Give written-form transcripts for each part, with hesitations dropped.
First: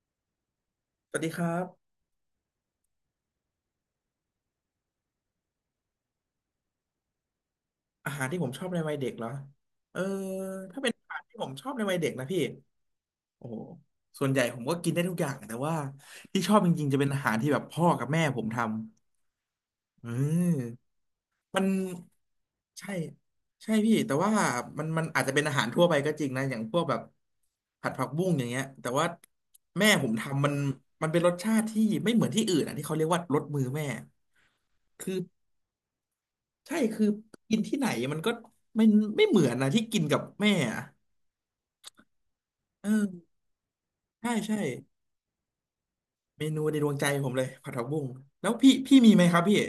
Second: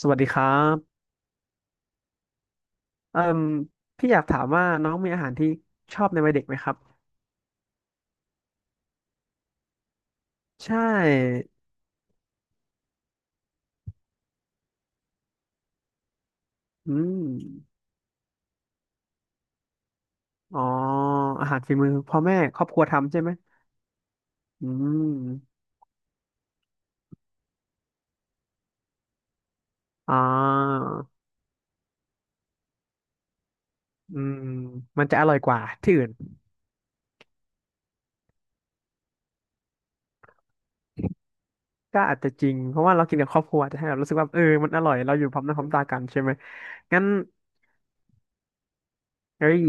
สวัสดีครับสวัสดีครับเอ่มพี่อยากถามว่าน้องมีอาหารที่ชอบในวัยเด็กไหมครับอาหารที่ผมชอบในวัยเด็กเหรอเออใช่ถ้าเป็นอาหารที่ผมชอบในวัยเด็กนะพี่โอ้โหส่วนใหญ่ผมก็กินได้ทุกอย่างแต่ว่าที่ชอบจริงอืๆจะเป็นมอาหารที่แบบพ่อกับแม่ผมทำเอออ๋ออาหามัรนฝีมือพ่อแม่ครอบครัวใช่ทำใช่ไหมใช่พี่แต่ว่าอืมันอาจจะเป็นอามหารทั่วไปก็จริงนะอย่างพวกแบบผัดผักบุ้งอย่างเงี้ยแต่ว่าแม่ผมอ่ทำมันามันเป็นรสชาติที่ไม่เหมือนที่อื่นอ่ะที่เขาเรียกว่ารสมือแม่อืมมันคือ จะอร่อยกว่าที่อื่นใช่คือกินที่ไหนมันก็ไม่ไม่เหมือนนะที่กินกับแม่อะก็อาจจะจริงเพราะเออว่าเรากินกับครอบครัวจะให้เรารู้สึกว่าใช่เออใช่มันอร่อยเราอยู่พร้อมหน้าพร้อมตากันใช่ไหมเมนูในดวงงั้ใจนผมเลยผัดผักบุ้งแล้วพี่มีไหมครับเอ้พี่ย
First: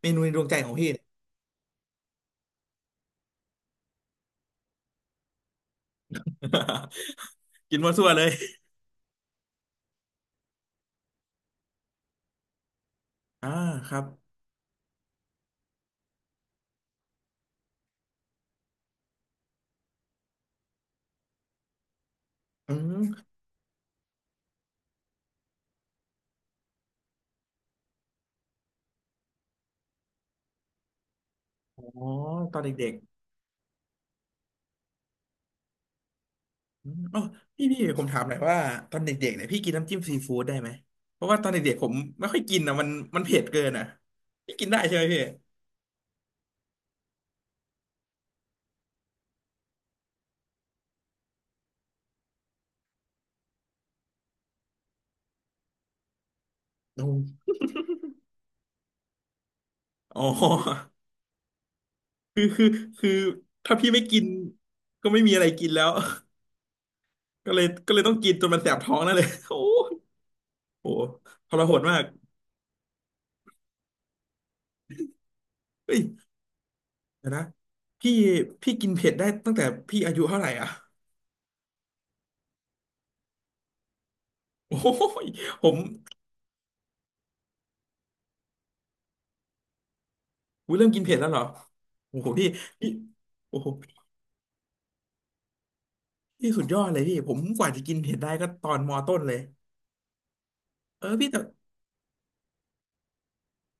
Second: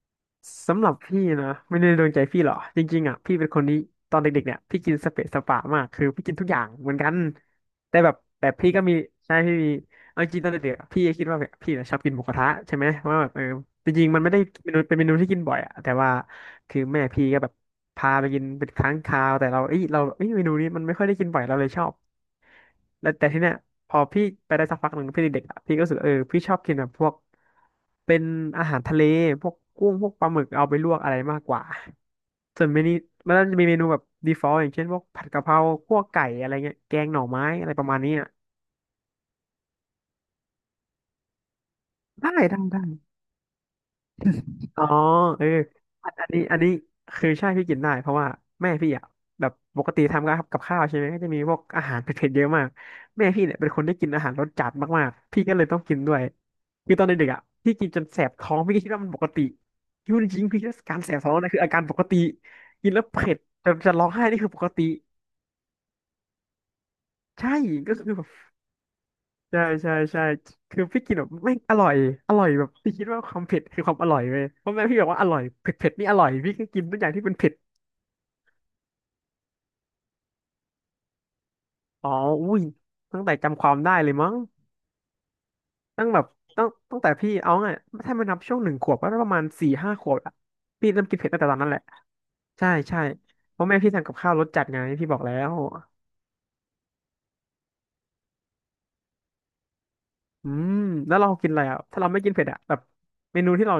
เมนูในดวงใจของสำหพี่ รับพี่นะไม่ได้โดนใจพี่หรอกจริงๆอ่ะพี่เป็นคนนี้ตอนเด็กๆเนี่ยพี่กินสเปะสปะมากคือพี่กินทุกอย่างเหมือนกัน กินมั่วแต่ซั่แบวบเลยแต่พี่ก็มีใช่พี่มีเอาจริงตอนเด็กๆอะพี่ก็คิดว่าแบบพี่น่ะชอบกินหมูกระทะใช่ไหมว่าแบบเอออ่าคจรับริงๆมันไม่ได้เมนูเป็นเมนูที่กินบ่อยอ่ะแต่ว่าคือแม่พี่ก็แบบพาไปกินเป็นครั้งคราวแต่เราเอ้ยเมนูนี้มันไม่ค่อยได้กินบ่อยเราเลยชอบ อืแล้วมแต่ที่เนี้ยพอพี่ไปได้สักพักหนึ่งพี่เด็กๆอะพี่ก็รู้สึกเออพี่ชอบกินแบบพวกเป็นอาหารทะเลพวกกุ้งพวกปลาหมึกเอาไปลวกอะไรมากกว่าอ๋อตอนส่วนเมเด็นูกมันก็จะมีเมนูแบบดีฟอลต์อย่างเช่นพวกผัดกะเพราคั่วไก่อะไรเงี้ยๆอืแกมงหอ๋อน่อไม้พี่อะไรพี่ประมาณผมนี้ถามอะหน่อยว่าตอนเด็กๆเนี่ยพี่กินน้ำจิ้มซีฟู้ดได้ไหมเพราะว่าตอนเด็กๆผมไม่ได้ค่อยกิได้นนะได้ มันมันเผ็ดเกินอ่ะพี่กินได้อ๋อใช่ไหมพี่เอออันนี้อันนี้คือใช่พี่กินได้เพราะว่าแม่พี่อ่ะแบบปกติทำกับข้าวใช่ไหมก็จะมีพวกอาหารเผ็ดๆเยอะมากแม่พี่เนี่ยเป็นคนที่กินอาหารรสจัดมากๆพี่ก็เลยต้องกินด้วยคือตอนเด็กๆอ่ะโพี่กินจนแสบท้องพี่ก็คิดว่ามันปกติคิดอ้ว่าจโห ริงๆพี่คิ่การแสบท้องนั่นคืออาการปกติคือคือกินแล้วคือเผ็ดจะถ้าพี่จะไม่ร้องกิไห้นนี่คือปกติก็ไม่มีอะไรกินแล้ว ใช่ก็เลยก็ก็เลยคืต้อองแบบกินจนมันแสบท้องนั่นเลย โอ้ใช่ยใช่ใช่คือโหพี่กินแบบทแม่งรหอดร่อยมากอร่อยแบบพี่คิดว่าความเผ็ดคือความอร่อยเลยเพราะแม่พี่บอกว่าอร่อยเผ็ดเผ็ดเฮ้ยนี่อร่อยพี่ก็กินทุกอย่างที่เดี๋ยวเป็นนะเผ็ด พี่พี่กินเผ็ดได้ตั้งแต่พี่อายุเท่าไหร่อ่ะ อ๋ออุ้ยตั้งแต่จำความได้เลยมั้ง โอ้ยผมตั้งแบบตั้งแต่พี่เอาไงถ้ามันนับช่วงหนึ่งขวบก็ประมาณสี่ห้าขวบอะอุ๊ยเริ่พี่มกินเริ่มเผ็กิดนแล้เผ็วดเหรตั้งอแต่ตอนนั้นแหละ โอ้โหพี่ใช่พี่ใช่โอ้เพราะโหแม่พี่ทำกับข้าวรสจัดไงพี่บอกแล้ว พี่สุดยอดเลยพี่ผมกว่าจะกินเผ็ดได้ก็ตอนมอต้นเลยอืม เออแล้วพี่เราแต่ กินอะไรอ่ะถ้าเราไม่กินเผ็ดอ่ะแบบเมนูที่เรา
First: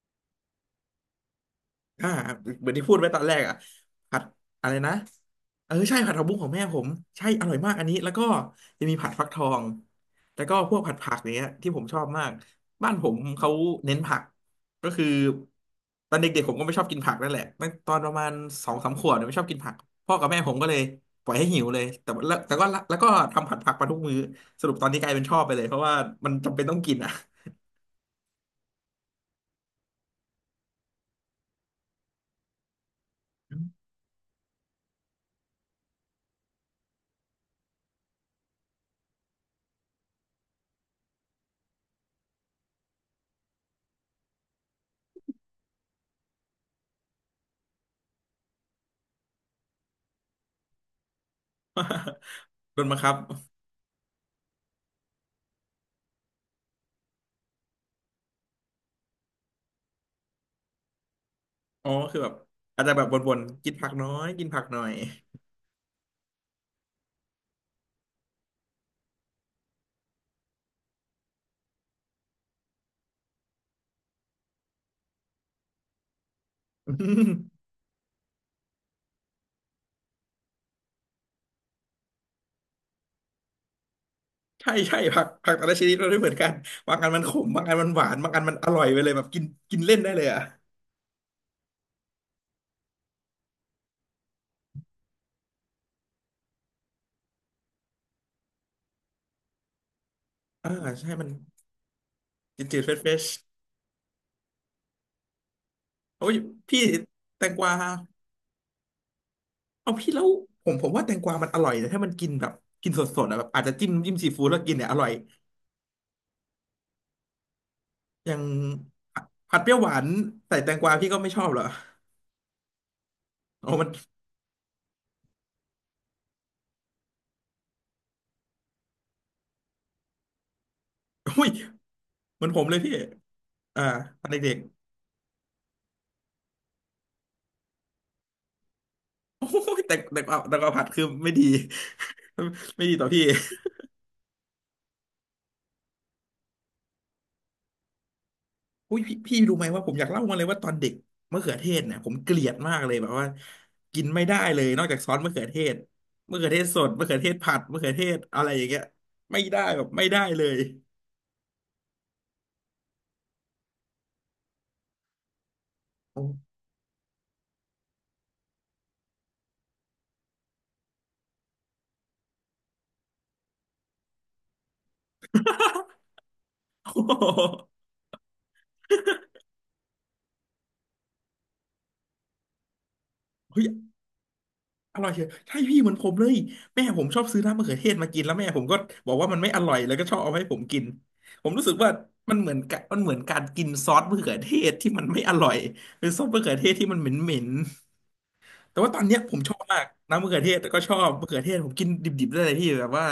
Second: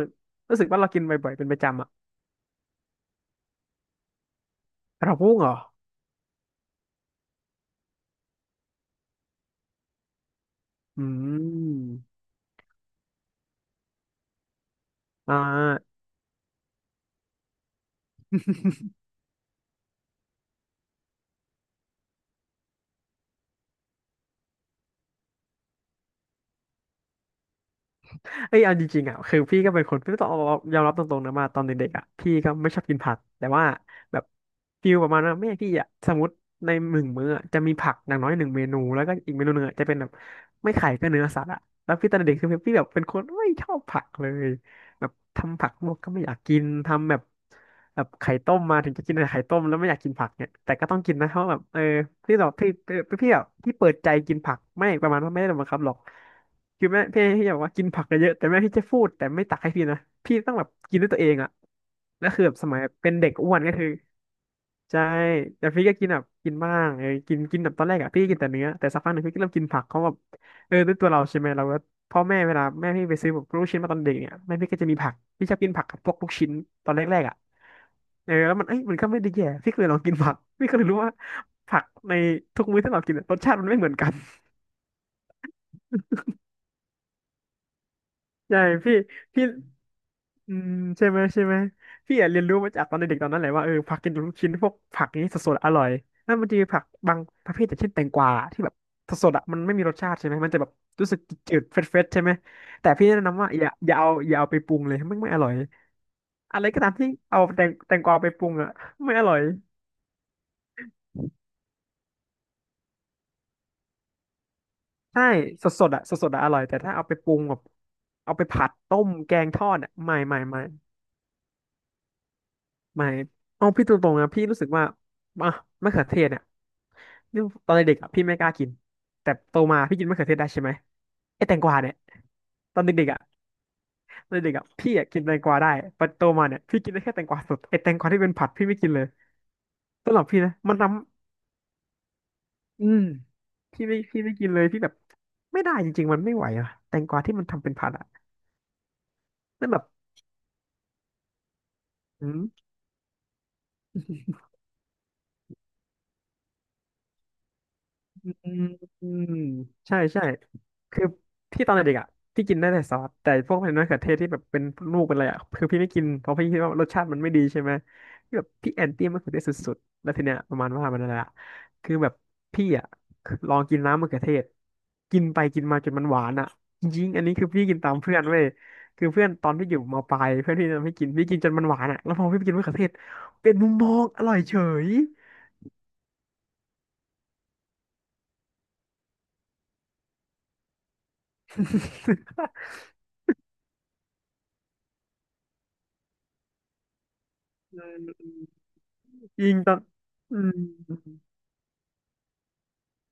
รู้สึกว่าเรากินบ่อยๆเป็นประจำอ่ะอ่าเหมือนที่พูดไว้ตอนแรกอ่ะผัดอะไรนะกระเพราะกุ้งเหรอเออใช่ผัดผักบุ้งของแม่ผมใช่อร่อยมากอันนี้แล้วก็จะมีผัดฟักทองแล้วก็พวกผัดอืผักอย่างเงี้ยที่ผมชอบมมากบ้านผมเขาเน้นผักก็คืออ่า ตอนเด็กๆผมก็ไม่ชอบกินผักนั่นแหละตั้งตอนประมาณสองสามขวบเนี่ยไม่ชอบกินผักพ่อกับแม่ผมก็เลยปล่อยให้หิวเลยแต่ว่าแล้วแต่ก็ละแล้วก็ทำผัดผักมาทุกมื้อสรุปตอนนี้กลายเป็นชอบไปเลยเพราะว่ามันจำเป็นต้องกินอ่ะ เอ้ยเอาจริงๆอ่ะคือพี่ก็เป็นคนพี่ต้องเยอมรับตรงๆนะมาตอนเด็กๆอ่ะพี่ก็ไม่ชอบกินผักแต่ว่าแบบฟิลประมาณว่าแม่พี่อ่ะสมมติในหนึ่งมื้ออะจะมีผักอย่างน้อยหนึ่งเมนูแล้วก็อีกเมนูหนึ่งอะจะเป็นแบบไม่ไข่ก็เนื้อสัตว์อ่ะแล้วพี่ตอนเด็กคือพี่แบบเป็นคนไม่ชอบผักเลยแบบทำผักลวกก็ไม่อยากกินทำแบบแบบไข่ต้มมาถึงจะกินแต่ไข่ต้มแล้วไม่อยากกินผักเนี่ยแต่ก็ต้องกินนะเพราะแบบเออพี่แบบพี่ โดนบัพี่งคับ พี่แบบพี่เปิดใจกินผักไม่ประมาณว่าไม่ได้โดนบังคับหรอก คือแม่พี่บอกว่ากินผักเยอะๆแต่แม่พี่จะพูดแต่ไม่ตักให้พี่นะพี่ต้องแบบกินด้วยตัวเองอ่ะอ๋อคือแล้แบวบคือแบบสมัอายจจะแบบเป็นเด็วกนอ้วนๆกิก็นคืผัอกน้อยกินผักหน่อย ใช่แต่พี่ก็กินแบบกินบ้างเออกินกินแบบตอนแรกอ่ะพี่ก็กินแต่เนื้อแต่สักพักหนึ่งพี่ก็เริ่มกินผักเขาแบบเออด้วยตัวเราใช่ไหมเราก็พ่อแม่เวลาแม่พี่ไปซื้อแบบลูกชิ้นมาตอนเด็กเนี่ยแม่พี่ก็จะมีผักพี่ชอบกินผักกับพวกลูกชิ้นต ออืนแรกมๆอ่ะเออแล้วมันเอ้ยมันก็ไม่ได้แย่พี่ก็เลยลองกินผักพี่ก็เลยรู้ว่าผักในทุกมื้อที่เรากินอะรสชาติมันไม่เหมือนกันใช่ใช่ผักแต่ละชนิดมันไม่เหมือนกันบางอันมันขมบางอันมันหวานบางอันมันใช่อร่อยพี่ไปเลยแบบกิพี่ นกินเล่นได้เลยอ่ะอืมใช่ไหมใช่ไหมพี่อะเรียนรู้มาจากตอนเด็กๆตอนนั้นแหละว่าเออผักกินลูกชิ้นพวกผักนี้สดๆอร่อยแล้วมันจะมีผักบางประเภทอย่างเช่นแตงกวาที่แบบสดๆอะมันไม่มีรสชาติใช่ไหมมันจะแบอ่าบรู้ใช่สึกมันจืดๆเฟรชๆใช่ไหมจืดๆแต่เฟรชพี่เฟแนะชนำว่าอย่าเอาไปปรุงเลยไม่อร่อยโอ้ยอะไรพี่ก็ตามที่เอาแตงกแตงวาแตงกวาไปปรุงอะไม่อร่อยเอาพี่แล้วผมว่าแตงกวามันอร่อยแต่ถ้ามันกินแบบกินสดๆอะแบบอาจจะจิ้มซีฟู้ดแล้วกินเนี่ยอร่อยใช่สดๆอะสดๆอะอร่อยแต่ถ้าเอาไปปรุงแบบอเอาย่างไปผัดต้มผัดแกงผัทดเปอรี้ยวดหอะวานไม่ไม่ใส่ไม่ แตงกวาพี่ก็ไม่ชอบเหรอไม่เอาอ๋อพี่มันตรงๆนะพี่รู้สึกว่าอ่ะมะเขือเทศเนี่ยนี่ตอนเด็กๆอ่ะพี่ไม่กล้ากินแต่โตมาพี่กินมะเขือเทศได้ใช่ไหมไอ้อุ้ยแตงกวาเนี่ยมันผมเลตยอนพี่เด็กๆอ่ะอ่าตอนตอนเด็เด็กก ๆอ่ะพี่อ่ะกินแตงกวาได้แต่โตมาเนี่ยพี่กินได้แค่แตงกวาสดไอ้แตงกวาที่เป็นผัดพี่ไม่กินเลย โอ้โหแต่สำหแต่รับกวาพี่นะแต่กวามันผัดน้คือไม่ดี ำไม่อืดีมต่อพี่พี่ไม่กินเลยพี่แบบไม่ได้จริงๆมันไม่ไหวอ่ะแตงกวาที่มันทำเป็นผัดอ่ะอุ้ยพี่รู้ไหมนั่นแบว่าบ ผมอยากเล่ามาเลยว่าตอนเด็กมะเขือเทศเนี่ยผมเกลียดมากเลยแบบว่ากินไม่ได้เลยนอกจากซอสมะเขือเทศมะเขือเทศสดมะเขือเทศผัดมะเขือเทศอือะไรอมย่างเงี้ยอืมไม่ได้แบบใช่ไม่ได้ใช่เลยคือพี่ตอนเด็กๆอ่ะพี่กินได้แต่ซอสแต่พวกเป็นมะเขือเทศที่แบบเป็นลูกเป็นอะไรอ่ะคือพี่ไม่กินโอ้ เพราะพี่คิดว่ารสชาติมันไม่ดีใช่ไหมพี่แบบพี่แอนตี้มะเขือเทศสุดๆแล้วทีเนี้ยประมาณว่ามันอะไรอ่ะคือแบบพี่อ่ะลองกินน้ำมะเขือเทศกินไปกินมาจนมันหวานอ่ะจริงๆอันนี้คือ พี่กินตามเพื่อนเว้ยคือเพื่อนตอนพี่อยู่มปลายเพื่อนพี่ทำให้กินพี่กินจนมันหวานอ่ะแล้วพอพี่ไปกินมะเขือเทศเป็นมุมโห มองอร่อยเฉย อร่อยเชียวใช่พี่เหมือนผมเลยแม่ผมชอบซื้อน้ำมะเขือเทศมากินแล้วแม่ผมก็บอกว่ามันไม่อร่อยแล้วก็ชอบเอาให้ผมกินผมรู้สึกว่ามันเหมือนการกินซอสมะเขือเทศที่มันไม่อร่อยหรือซอสมะเขือเทศที่มันเหม็นแต่ว่าตอนเนี้ยผม ชยิองบตอมานกน้ำมะอืเขือเทศก็ชอบมมะเขือเทศผมกินดิบๆได้เลยพี่แบบว่า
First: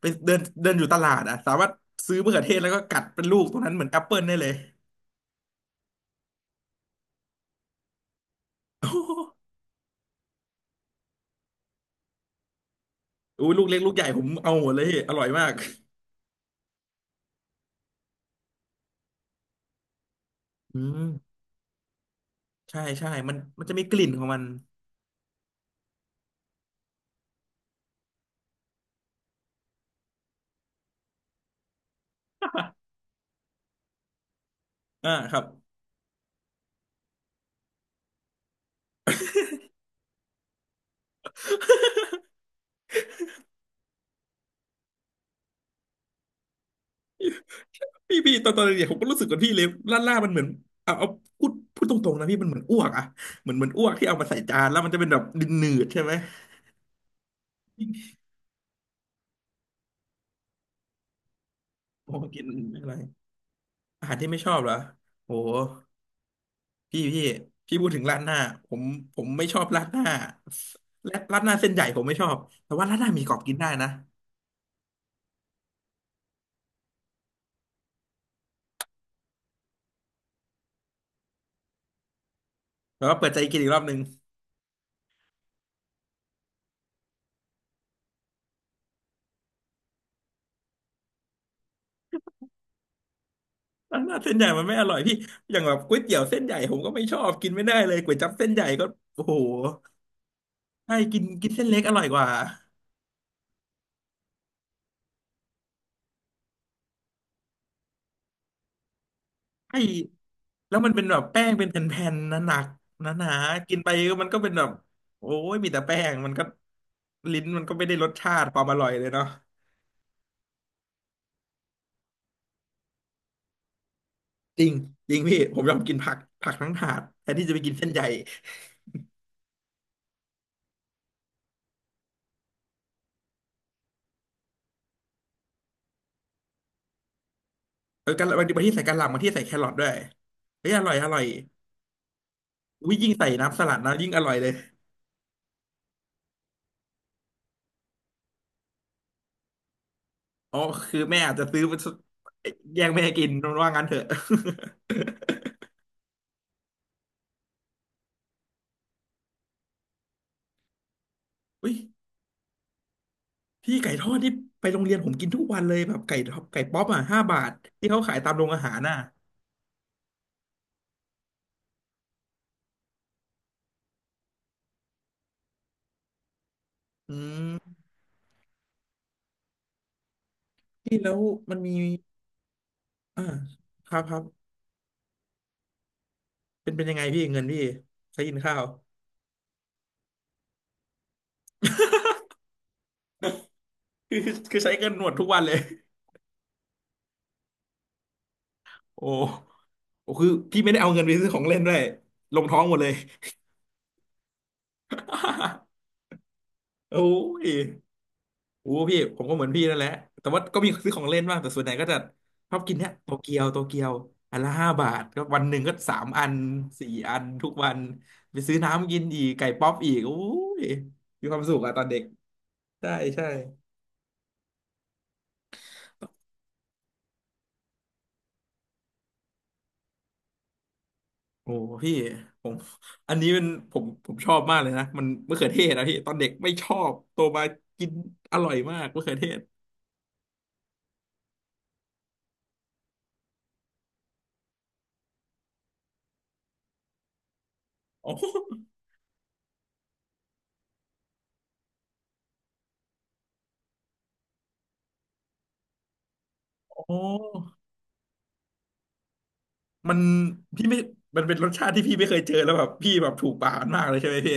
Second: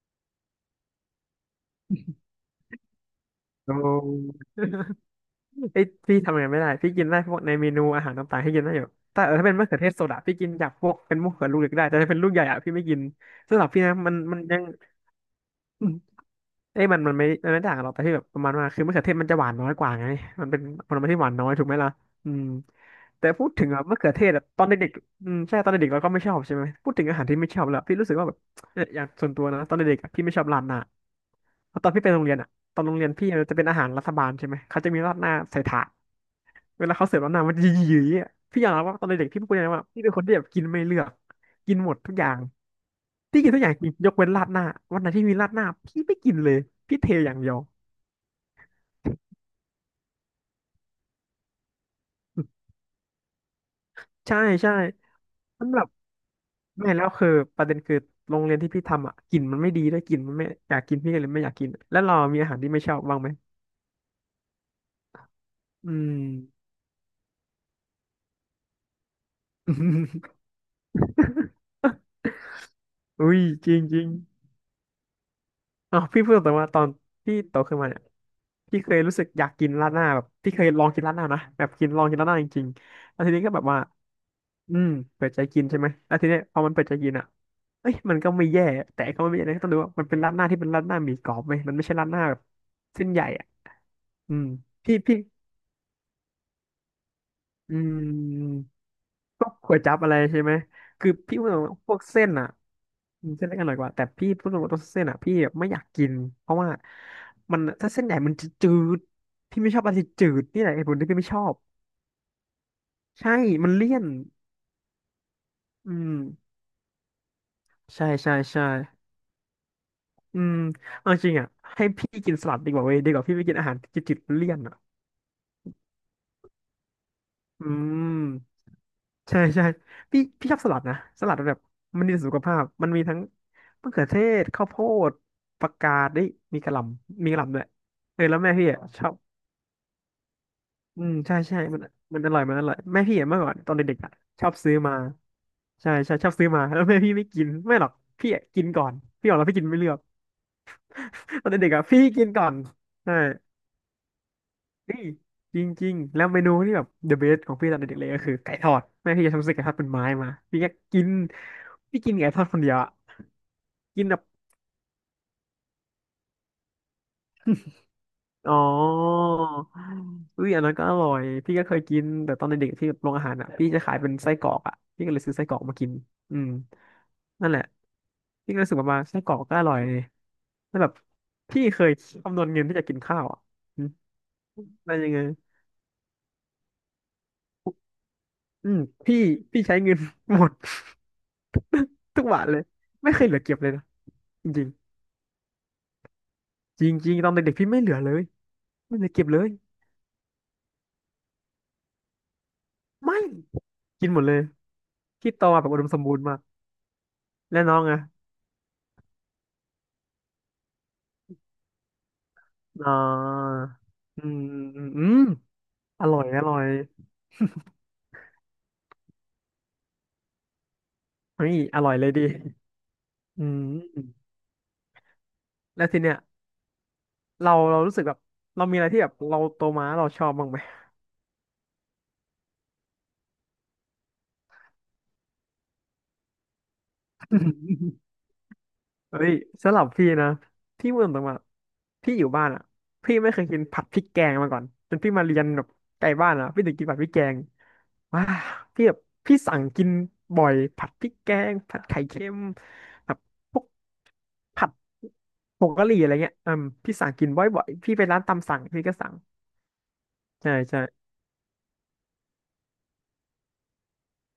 ไปเดินเดินอยู่ตลาดอ่ะสามารถซื้อมะเขือเทศแล้วก็กัดเป็นลูกตรงนั้โอ้ นเหมือนแอปเปิลได้เลย ไอ้ยพี่ทำอย่างนั้นไม่ได้ พี่กินได้พวกในเมนูอาหารต่างๆให้กินได้อยู่ แต่เออถ้าเป็นมะเขือเทศโซดาพี่กินจากพวกเป็นมะเขือลูกเล็กได้ แต่ถ้าเป็นลูกใหญ่อะพี่ไม่กินอู้ยสำหลูกรับเล็กพี่ลูนะกใหญ่มันผมมันเอายัง หมดเลยพี่อร่อยมากเอ้ยมันไม่ต่างกันหรอกแต่ที่แบบประมาณว่าคือมะเขือเทศมันจะหวานน้อยกว่าไงมันเป็นอืผมลไม้ที่หวานน้อยถูกไหมล่ะอืมใช่ใช่แต่มันพูดมัถึนงจะมีอะกมะลิ่เขืนอขเทองศมัน อะตอนเด็กๆอืมใช่ตอนเด็กๆเราก็ไม่ชอบใช่ไหมพูดถึงอาหารที่ไม่ชอบแล้วพี่รู้สึกว่าแบบเอออย่างส่วนตัวนะตอนเด็กๆอะพี่ไม่ชอบราดหน้าเพราะตอนพี่ไปโรงเรียนอะตอนโรงเรียนพี่มันจะเป็นอาหารรัฐบาลใช่ไหมเขาจะมี อ่าราดหน้าครับ ใส่ถาดเวลาเขาเสิร์ฟราดหน้ามันจะหยีๆอะพี่อยากรับว่าตอนเด็กๆพี่พูดเลยนะว่าพี่เป็นคนที่แบบกินไม่เลือกกินหมดทุก อย่างที่กินทุกอย่างจิงยกเว้นราดหน้าวันไหนที่มีราดหน้าพี่ไม่กินเลยพี่เทอย่างเดียว พี่พี่ตอนเด็กๆผมก็รู้สึกกับพี่เลยล่ามันเหมือนเอาพูดตรงๆนะพี่มันเหมือนอ้วกอะเหมือนอ้วกที่เอามาใส่ใช่จานใช่แล้วมันจะเป็นแบบดินหนืสำหรัดบๆใช่ไหมแม่แล้วคือประเด็นคือโรงเรียนที่พี่ทำอ่ะกลิ่นมันไม่ดีด้วยกลิ่นมันไม่อยากกินพี่ก็เลยไม่อยากกินแล้วโอ้เรามีกินอาหารที่ไม่อะชไรอบบ้างไหมอาหารที่ไม่ชอบเหรอโอ้อืม พี่พี่พี่พูดถึงราดหน้าผมผมไม่ชอบราดหน้าและราดหน้าเส้นใหญ่ผมไม่ช อบแต่ว่าราดหน้าหมีกรอุ้อบยกินได้จริงนะจริงอ๋อพี่พูดแต่ว่าตอนพี่โตขึ้นมาเนี่ยพี่เคยรู้สึกอยากกินราดหน้าแบบพี่เคยลองกินราดหน้านะแบบกินลองกินราดหน้าจริงแต่ๆว่าแล้วเปิทีดใจนี้ก็กิแบนบอีกรว่าอบหนึ่งอืมเปิดใจกินใช่ไหมแล้วทีเนี้ยพอมันเปิดใจกินอ่ะเอ้ยมันก็ไม่แย่แต่ก็ไม่แย่นะต้องดูว่ามันเป็นราดหน้าที่เป็นราดหน้าหมี่กรอบไหมมันไม่ใช่ราดหน้าแบบเส้นใหญ่ ราดหน้าเส้อืนใหมญ่มันไม่อร่พี่อยพี่พี่อย่างแบบก๋วยเตี๋ยวเส้นใหญ่ผมก็ไม่ชอบกินไม่อืได้เลมยก๋วยจั๊บเส้นใหญ่ก็โอ้โหพวกก๋วยจั๊บอะไรใช่ไหมใช่คือกินพี่พูกิดนตรเส้งนเล็กๆพอวกร่อยกเส้ว่า นอ่ะอืมเส้นเล็กอร่อยกว่าแต่พี่พูดตรงๆตัวเส้นอ่ะพี่ไม่อยากกินเพราะว่ามันถ้าเส้นใหญ่มันจะจืดพี่ไม่ชไอ้อบอะไรที่จืดนี่แหละแล้วเหตุมัผนลเป็นที่แบพี่บไม่ชแป้องบเป็นแผ่นๆหนักๆหนาใช่ๆมันกินไปเลี่ยนก็มันก็เป็นแบบโอ้ยมีแต่อืแป้งมมันก็ลิ้นมันก็ไม่ได้รใช่สชาใช่ติควาใช่มอร่อยเลยเนาะอืมเอาจริงอ่ะให้พี่กินสลัดดีกว่าเว้ยดีกว่าพี่ไปกินอาหารจืดๆเลี่ยนจริงอ่ะจริงพี่ผมยอมกินผักผักทั้งถาดแทนที่จะไปอืกินเส้นใหญ่ม ใช่ใช่พี่ชอบสลัดนะสลัดแบบมันดีต่อสุขภาพมันมีทั้งมะเขือเทศข้าวโพดผักกาดได้ยมีกะหล่ำมีกะหล่ำด้วยเออเออกะหแล้ล่ำวบางแม่ทีบางพี่ที่อ่ะใส่กะหชอล่ำบบางที่ใส่แครอทด้วยเฮ้ยอร่อยอือมร่อยใช่ใช่มันอร่อยมันอร่อยอุ้ยแม่ยิ่งพี่ใส่อ่ะเมื่อก่อนน้ำสตอลันดนะเด็กๆยิ่งอะอร่อยชเลอยบซื้อมาใช่ใช่ชอบซื้อมาแล้วแม่พี่ไม่กินไม่หรอกพี่อ่ะกินก่อนพี่บอกแล้วพี่กินไม่เลือก อ๋อคือแม่อาจ จะตอนซื้อเด็กมาๆอ่ะพี่กินก่อนแย่งแม่ใช่ กินว่างั้นเถอะ นี่จริงๆแล้วเมนูที่แบบ the best ของพี่ตอนเด็กๆเลยก็คือไก่ทอดแม่พี่จะทำซื้อไก่ทอดเป็นไม้มาพี่ก็กิน อุ้ย พี่กินไก่ทอดคนเดียวอะพี่ไก่ทกินอแบดบที่ไปโรงเรียนผมกินทุกวันเลยแบบไก่ทอดไก่ป๊อปอ่ะห้าบาทที่เขาขายตามโรงอ๋ออาหารน่ะอุ้ยอันนั้นก็อร่อยพี่ก็เคยกินแต่ตอนเด็กๆที่โรงอาหารอ่ะพี่จะขายเป็นไส้กรอกอ่ะพี่ก็เลยซื้อไส้กรอกมากินอืมอืนั่นแหละมพี่ก็รู้สึกว่ามาไส้กรอกก็อร่อยเลยแล้วแบบพี่แล้วมันพี่มีเคยคำนวณเงินที่จะกินข้าอ่าวอ่ะอืมครับครับได้ยังไงเป็นยังไงพี่เงินพี่ใช้กินข้าวอืมพี่พี่ใช้เงิน หมดทุกบาทเลยไม่เคยเหลือเก็บเลยนะคือคืจอริง ใช้เงินหมดทุกวันเลยจริงจริงตอนเด็กๆพี่ไม่เหลือเลยไม่เหโอ้ลือเก็บเลยโอ้คือพี่ไม่ได้เอาเงินไปซื้อของเล่นด้วยลงท้องหมดเลย ไม่กินหมดเลยพี่โตมาแบบอุดม สมบูรณ์มากโอ้ย และน้องอะโอ้พี่ผมก็เหมือนพี่นั่นแหละแต่ว่าก็มีซื้อของเล่นบ้างแต่ส่วนใหญ่ก็จะชอบกินเนี้ยอ่าโตเกียวโตเกียวอือัมนละห้าอืมบาทอืมก็วันหนึ่งก็สาอมร่ออัยนอร่อยสี่อันทุกวันไปซื้อน้ำกินอีกไก่ป๊อปอีกโอ้ยมีความเฮ้สุยขอะอตอนร่อยเด็กเลยดิใช่ใช่อืมแล้วทีเนี้ยเราเรารู้สึกแบบเรามีอะไรที่แบบเราโตมาแล้วเราชอบบ้างไหม โอ้พี่ผมอันนี้เป็นผมชอบมากเลยนะมันมะเขือเทศนะพี่ตอนเด็กไม่ชอบโตมากิน อร่อยมากมะเขือเฮ้เทยศสำหรับพี่นะ พี่เมื่อตรงมาพี่อยู่บ้านอ่ะพี่ไม่เคยกินผัดพริกแกงมาก่อน จนพี่มาเรียนแบบไกลบ้านอ่ะพี่ถึงกินผัดพริกแกงอ๋อว้าพี่แบบพี่สั่งกินบ่อยผัดพริกแกงผัดไข่เค็มแบบพวกผัดผงกะหรี่อะไรเงี้ยอืมอ๋พี่สั่งกินอบ่อยๆพี่ไปร้านตามสั่งพี่ก็สั่งมันใช่พี่ไม่ใช่ มันเป็นรสชาติที่พี่ไม่เคยเจอแล้วแบบพี่แบบถูกปากมันมากเลยใช่ไหมพี่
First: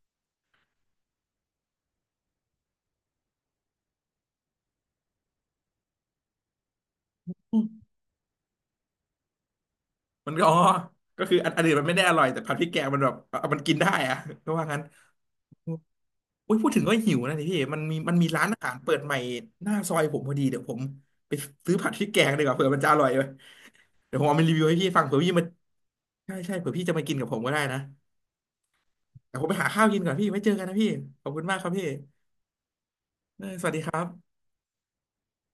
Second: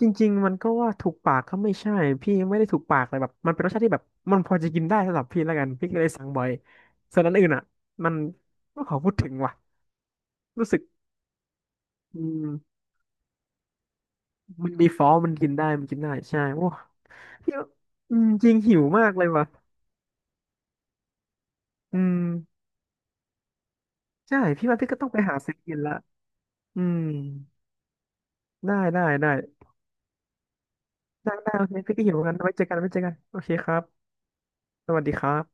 จริงๆมันก็ว่าถูกปากก็ไม่ใช่พี่ไม่ได้ถูกปากเลยแบบมันเป็นรสชาติที่แบบมันพอจะกินได้สำหรับพี่แล้วกันพี่ก็เลยสั่งบ่อยส่วนอันอื่นอ่ะมันไม่ขอพูดถึงว่ะมันก็อ๋อรู้สึกก็คืออันอื่นมันไม่ได้ออืร่อยแต่มผัดพริกแกงมันแบบเอามันกินได้อะก็ว่ามันงั้นมีฟอสมันกินได้มันกินได้ใช่อุ้ยโอ้พูดถึงก็หิวนะนี่พี่พี่ว่ามัอืนมมีร้าจนริงอาหาหิรวเปิดมาใหกม่เลยว่ะหน้าซอยผมพอดีเดี๋ยวผมไปซื้อผัดอืพริกมแกงดีกว่าเผื่อมันจะอร่อยเลยเดี๋ยวผมเอาใช่มารีวิวพี่ให้ว่าพี่พี่ก็ฟังต้องเผื่อไปพี่หามาซื้อกินละใช่ใช่เผื่ออืพี่จะมมากินกับผมก็ได้นะได้ได้ได้แต่ผมไปหาข้าวกินก่อนพี่ไว้เจอกันนะพี่ขอบได้คุณได้มากโอครับเคพี่พี่ก็หิวเหมือนกันไว้เจอกันไว้เจอกันโอเออเคสควัสรัดีบครับสวัสดีครับ